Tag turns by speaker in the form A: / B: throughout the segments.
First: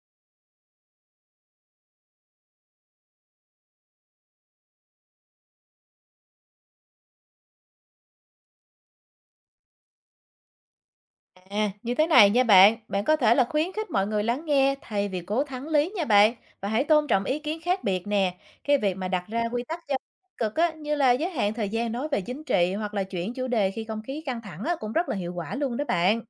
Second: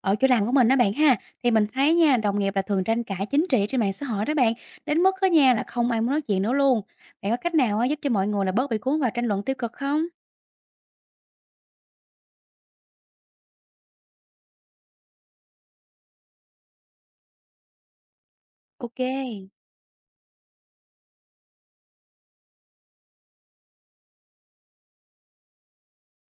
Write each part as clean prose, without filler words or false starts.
A: Ở chỗ làm của mình đó bạn ha, thì mình thấy nha, đồng nghiệp là thường tranh cãi chính trị trên mạng xã hội đó bạn, đến mức á nha là không ai muốn nói chuyện nữa luôn. Bạn có cách nào á giúp cho mọi người là bớt bị cuốn vào tranh luận tiêu cực không?
B: À, như thế này nha bạn, bạn có thể là khuyến khích mọi người lắng nghe thay vì cố thắng lý nha bạn, và hãy tôn trọng ý kiến khác biệt nè. Cái việc
A: Ok.
B: mà đặt ra quy tắc giao tiếp tích cực á, như là giới hạn thời gian nói về chính trị hoặc là chuyển chủ đề khi không khí căng thẳng á, cũng rất là hiệu quả luôn đó bạn.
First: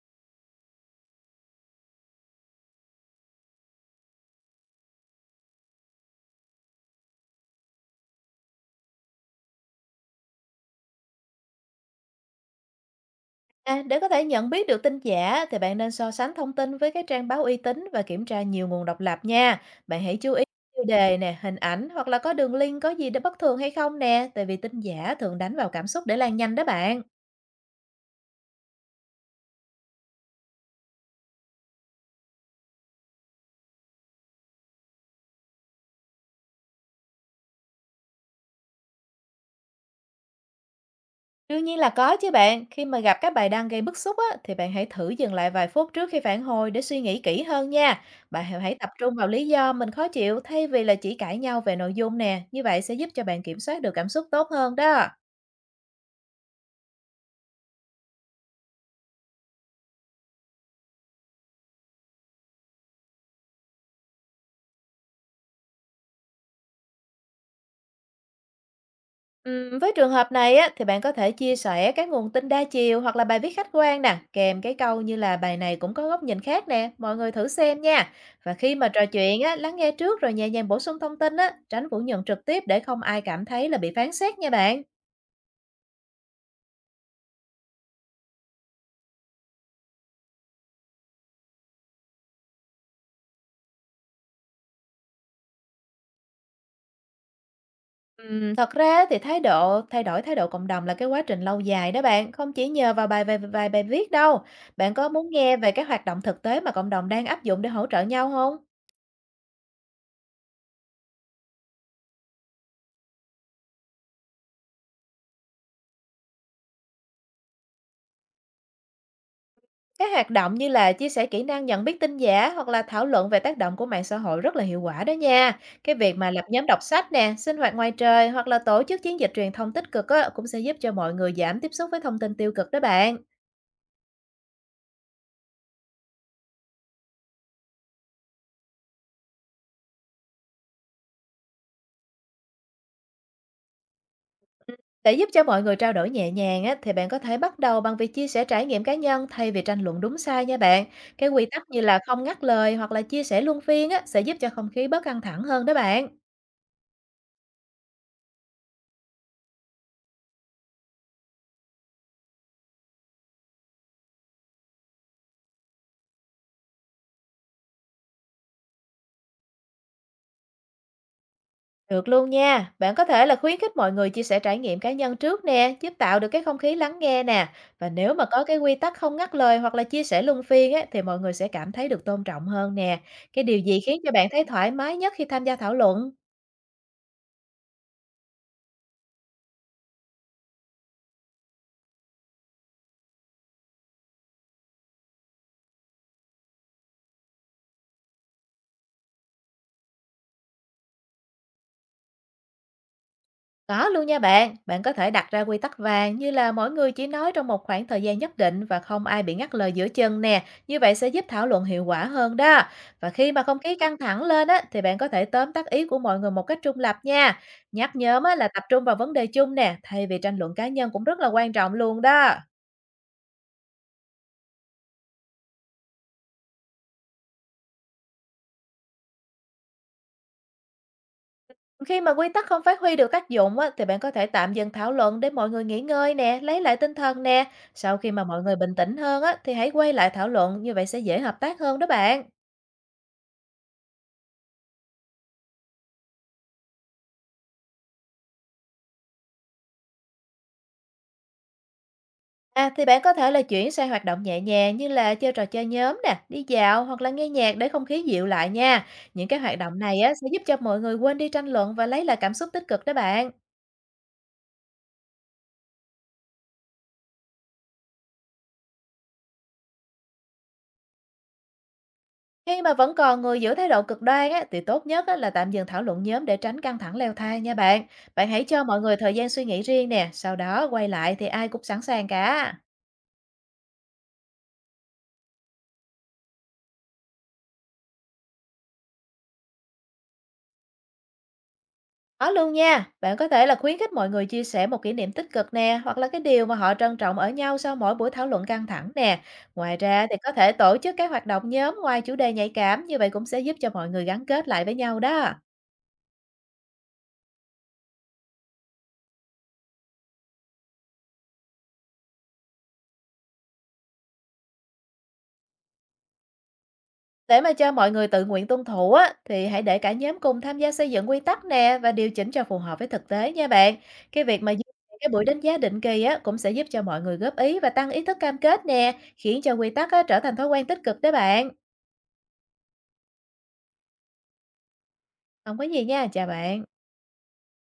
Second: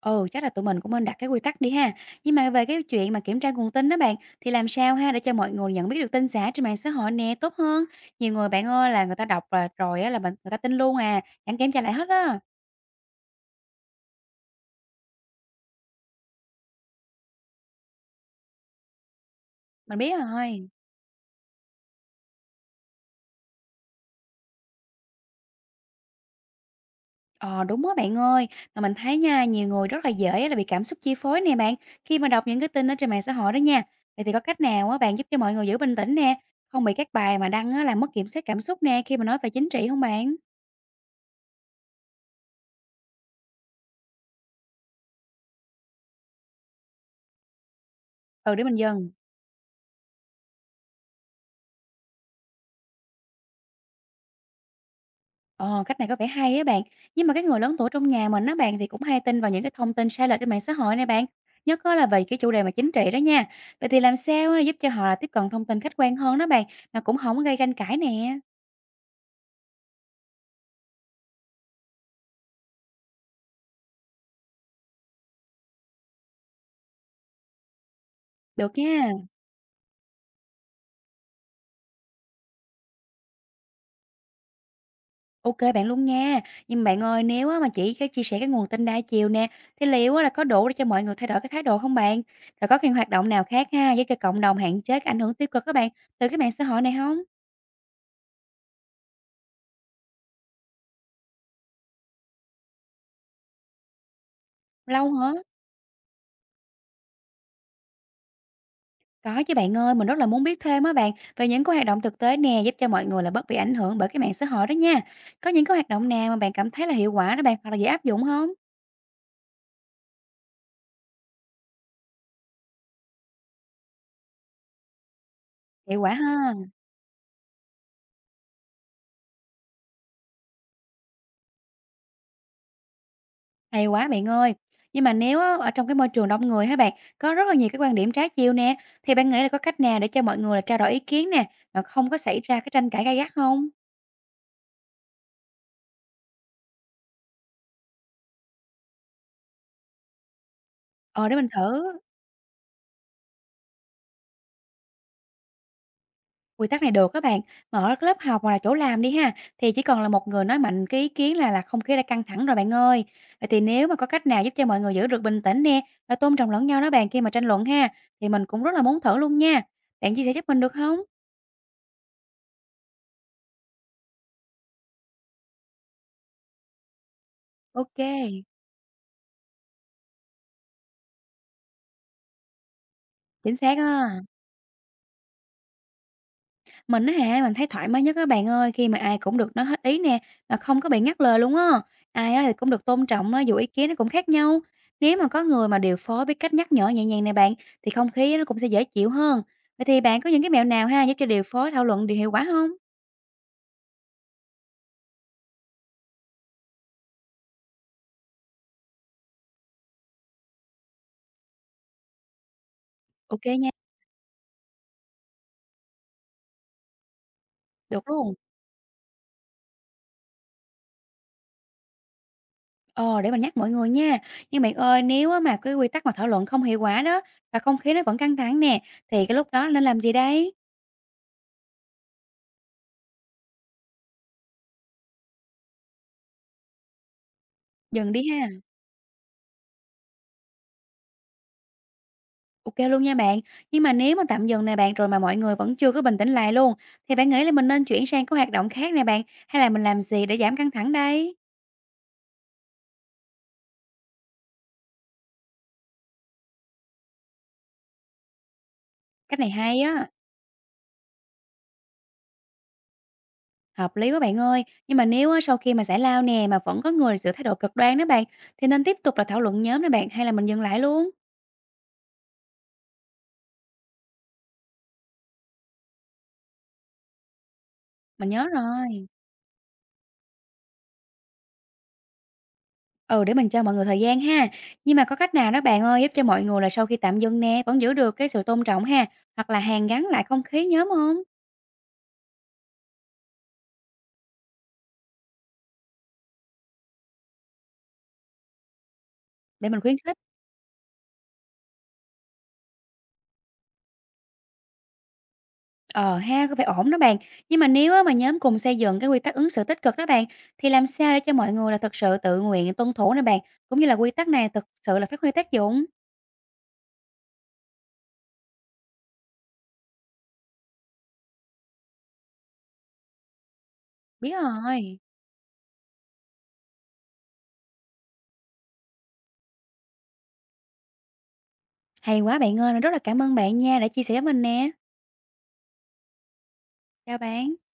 A: Ừ, chắc là tụi mình cũng nên đặt cái quy tắc đi ha. Nhưng mà về cái chuyện mà kiểm tra nguồn tin đó bạn, thì làm sao ha để cho mọi người nhận biết được tin giả trên mạng xã hội nè tốt hơn? Nhiều người bạn ơi là người ta đọc là rồi á là mình người ta tin luôn à, chẳng kiểm tra lại hết á.
B: À, để có thể nhận biết được tin giả thì bạn nên so sánh thông tin với các trang báo uy tín và kiểm tra nhiều nguồn độc lập nha.
A: Mình
B: Bạn
A: biết
B: hãy chú ý
A: rồi.
B: tiêu đề nè, hình ảnh hoặc là có đường link có gì đó bất thường hay không nè, tại vì tin giả thường đánh vào cảm xúc để lan nhanh đó bạn.
A: Ờ, đúng đó bạn ơi, mà mình thấy nha, nhiều người rất là dễ là bị cảm xúc chi phối nè bạn, khi mà đọc những cái tin ở trên mạng xã hội đó nha. Vậy thì có cách nào á bạn giúp cho mọi người giữ bình tĩnh nè, không bị các bài mà đăng á làm mất kiểm soát cảm xúc nè khi mà nói về chính trị không bạn?
B: Đương nhiên là có chứ bạn, khi mà gặp các bài đăng gây bức xúc á, thì bạn hãy thử dừng lại vài phút trước khi phản hồi để suy nghĩ kỹ hơn nha. Bạn
A: Ừ
B: hãy
A: để mình
B: hãy tập
A: dần.
B: trung vào lý do mình khó chịu thay vì là chỉ cãi nhau về nội dung nè, như vậy sẽ giúp cho bạn kiểm soát được cảm xúc tốt hơn đó.
A: Ờ, cách này có vẻ hay á bạn, nhưng mà cái người lớn tuổi trong nhà mình á bạn thì cũng hay tin vào những cái thông tin sai lệch trên mạng xã hội này bạn, nhất á là về cái chủ đề mà chính trị đó nha. Vậy thì làm sao á, giúp cho họ là tiếp cận thông tin khách quan hơn đó bạn, mà cũng không có gây tranh cãi nè.
B: Với trường hợp này á, thì bạn có thể chia sẻ các nguồn tin đa chiều hoặc là bài viết khách quan nè, kèm cái câu như là bài này cũng có góc nhìn khác nè, mọi người thử xem nha. Và
A: Được
B: khi mà
A: nha.
B: trò chuyện á, lắng nghe trước rồi nhẹ nhàng bổ sung thông tin á, tránh phủ nhận trực tiếp để không ai cảm thấy là bị phán xét nha bạn.
A: OK bạn luôn nha. Nhưng bạn ơi, nếu á mà chỉ cái chia sẻ cái nguồn tin đa chiều nè, thì liệu á là có đủ để cho mọi người thay đổi cái thái độ không bạn? Rồi có cái hoạt động nào khác ha, giúp cho cộng đồng hạn chế cái ảnh hưởng tiêu cực các bạn, từ cái mạng xã hội này không?
B: Thật ra á thì thái độ thay đổi thái độ cộng đồng là cái quá trình lâu dài đó bạn, không chỉ nhờ vào bài vài vài bài viết đâu. Bạn có
A: Lâu
B: muốn
A: hả?
B: nghe về các hoạt động thực tế mà cộng đồng đang áp dụng để hỗ trợ nhau không?
A: Có chứ bạn ơi, mình rất là muốn biết thêm á bạn, về những cái hoạt động thực tế nè, giúp cho mọi người là bớt bị ảnh hưởng bởi cái mạng xã hội đó nha. Có những cái hoạt động nào mà bạn cảm thấy là hiệu quả đó bạn, hoặc là dễ áp dụng không?
B: Các hoạt động như là chia sẻ kỹ năng nhận biết tin giả hoặc là thảo luận về tác động của mạng xã hội rất là hiệu quả đó nha. Cái
A: Hiệu quả
B: việc mà lập
A: ha.
B: nhóm đọc sách nè, sinh hoạt ngoài trời hoặc là tổ chức chiến dịch truyền thông tích cực á, cũng sẽ giúp cho mọi người giảm tiếp xúc với thông tin tiêu cực đó bạn.
A: Hay quá bạn ơi! Nhưng mà nếu á, ở trong cái môi trường đông người ha bạn, có rất là nhiều cái quan điểm trái chiều nè, thì bạn nghĩ là có cách nào để cho mọi người là trao đổi ý kiến nè, mà không có xảy ra cái tranh cãi gay gắt không?
B: Để giúp cho mọi người trao đổi nhẹ nhàng á, thì bạn có thể bắt đầu bằng việc chia sẻ trải nghiệm cá nhân thay vì tranh luận đúng sai nha bạn. Cái
A: Ờ, để
B: quy
A: mình
B: tắc như
A: thử
B: là không ngắt lời hoặc là chia sẻ luân phiên á, sẽ giúp cho không khí bớt căng thẳng hơn đó bạn.
A: quy tắc này được các bạn. Mà ở lớp học hoặc là chỗ làm đi ha, thì chỉ còn là một người nói mạnh cái ý kiến là không khí đã căng thẳng rồi bạn ơi. Vậy thì nếu mà có cách nào giúp cho mọi người giữ được bình tĩnh nè, và tôn trọng lẫn nhau đó bạn khi mà tranh luận ha, thì mình cũng rất là muốn thử luôn nha. Bạn chia sẻ giúp mình được không?
B: Được luôn nha. Bạn có thể là khuyến khích mọi người chia sẻ trải nghiệm cá nhân trước nè, giúp tạo được cái không khí lắng nghe nè. Và
A: Ok,
B: nếu mà có cái quy tắc không ngắt lời hoặc là chia sẻ luân phiên á, thì mọi người sẽ cảm thấy được tôn trọng hơn nè. Cái
A: chính
B: điều
A: xác
B: gì khiến cho
A: á.
B: bạn thấy thoải mái nhất khi tham gia thảo luận?
A: Mình á hả, mình thấy thoải mái nhất á bạn ơi, khi mà ai cũng được nói hết ý nè, mà không có bị ngắt lời luôn á. Ai á thì cũng được tôn trọng á, dù ý kiến nó cũng khác nhau. Nếu mà có người mà điều phối biết cách nhắc nhở nhẹ nhàng này bạn, thì không khí nó cũng sẽ dễ chịu hơn. Vậy thì bạn có những cái mẹo nào ha giúp cho điều phối thảo luận điều hiệu quả không?
B: Có luôn nha bạn, bạn có thể đặt ra quy tắc vàng như là mỗi người chỉ nói trong một khoảng thời gian nhất định và không ai bị ngắt lời giữa chừng nè, như vậy sẽ giúp thảo luận hiệu quả hơn đó. Và khi mà
A: Ok
B: không
A: nha,
B: khí căng thẳng lên á, thì bạn có thể tóm tắt ý của mọi người một cách trung lập nha. Nhắc
A: được
B: nhóm á,
A: luôn.
B: là tập trung vào vấn đề chung nè, thay vì tranh luận cá nhân cũng rất là quan trọng luôn đó.
A: Ờ, để mình nhắc mọi người nha. Nhưng bạn ơi, nếu á mà cái quy tắc mà thảo luận không hiệu quả đó, và không khí nó vẫn căng thẳng nè, thì cái lúc đó nên làm gì đây?
B: Khi mà quy tắc không phát huy được tác dụng á, thì bạn có thể tạm dừng thảo luận để mọi người nghỉ ngơi nè, lấy lại tinh thần nè. Sau khi
A: Dừng
B: mà
A: đi
B: mọi
A: ha.
B: người bình tĩnh hơn á, thì hãy quay lại thảo luận, như vậy sẽ dễ hợp tác hơn đó bạn.
A: OK luôn nha bạn. Nhưng mà nếu mà tạm dừng nè bạn, rồi mà mọi người vẫn chưa có bình tĩnh lại luôn, thì bạn nghĩ là mình nên chuyển sang cái hoạt động khác nè bạn, hay là mình làm gì để giảm căng thẳng đây?
B: À, thì bạn có thể là chuyển sang hoạt động nhẹ nhàng như là chơi trò chơi nhóm nè, đi dạo hoặc là nghe nhạc để không khí dịu lại nha. Những cái
A: Cách này
B: hoạt động
A: hay
B: này
A: á,
B: á, sẽ giúp cho mọi người quên đi tranh luận và lấy lại cảm xúc tích cực đó bạn.
A: hợp lý quá bạn ơi. Nhưng mà nếu á, sau khi mà giải lao nè, mà vẫn có người giữ thái độ cực đoan đó bạn, thì nên tiếp tục là thảo luận nhóm nè bạn, hay là mình dừng lại luôn?
B: Khi mà vẫn còn người giữ thái độ cực đoan á, thì tốt nhất á, là tạm dừng thảo luận nhóm để tránh căng thẳng leo thang nha bạn. Bạn
A: Mình
B: hãy
A: nhớ
B: cho mọi người
A: rồi.
B: thời gian suy nghĩ riêng nè, sau đó quay lại thì ai cũng sẵn sàng cả.
A: Ừ, để mình cho mọi người thời gian ha. Nhưng mà có cách nào đó bạn ơi, giúp cho mọi người là sau khi tạm dừng nè, vẫn giữ được cái sự tôn trọng ha, hoặc là hàn gắn lại không khí nhóm không?
B: Có luôn nha, bạn có thể là khuyến khích mọi người chia sẻ một kỷ niệm tích cực nè, hoặc là cái điều mà họ trân trọng ở nhau sau mỗi buổi thảo luận căng thẳng nè.
A: Để
B: Ngoài
A: mình khuyến
B: ra thì
A: khích.
B: có thể tổ chức các hoạt động nhóm ngoài chủ đề nhạy cảm, như vậy cũng sẽ giúp cho mọi người gắn kết lại với nhau đó.
A: Ờ ha, có vẻ ổn đó bạn. Nhưng mà nếu á, mà nhóm cùng xây dựng cái quy tắc ứng xử tích cực đó bạn, thì làm sao để cho mọi người là thực sự tự nguyện tuân thủ nè bạn, cũng như là quy tắc này thực sự là phát huy tác dụng?
B: Để mà cho mọi người tự nguyện tuân thủ á, thì hãy để cả nhóm cùng tham gia xây dựng quy tắc nè và điều chỉnh cho phù hợp với thực tế nha bạn. Cái
A: Biết
B: việc mà duy trì
A: rồi.
B: cái buổi đánh giá định kỳ á, cũng sẽ giúp cho mọi người góp ý và tăng ý thức cam kết nè, khiến cho quy tắc á, trở thành thói quen tích cực đó bạn.
A: Hay quá bạn ơi, rất là cảm ơn bạn nha đã chia sẻ với mình nè.
B: Không có gì nha, chào bạn.
A: Chào bạn.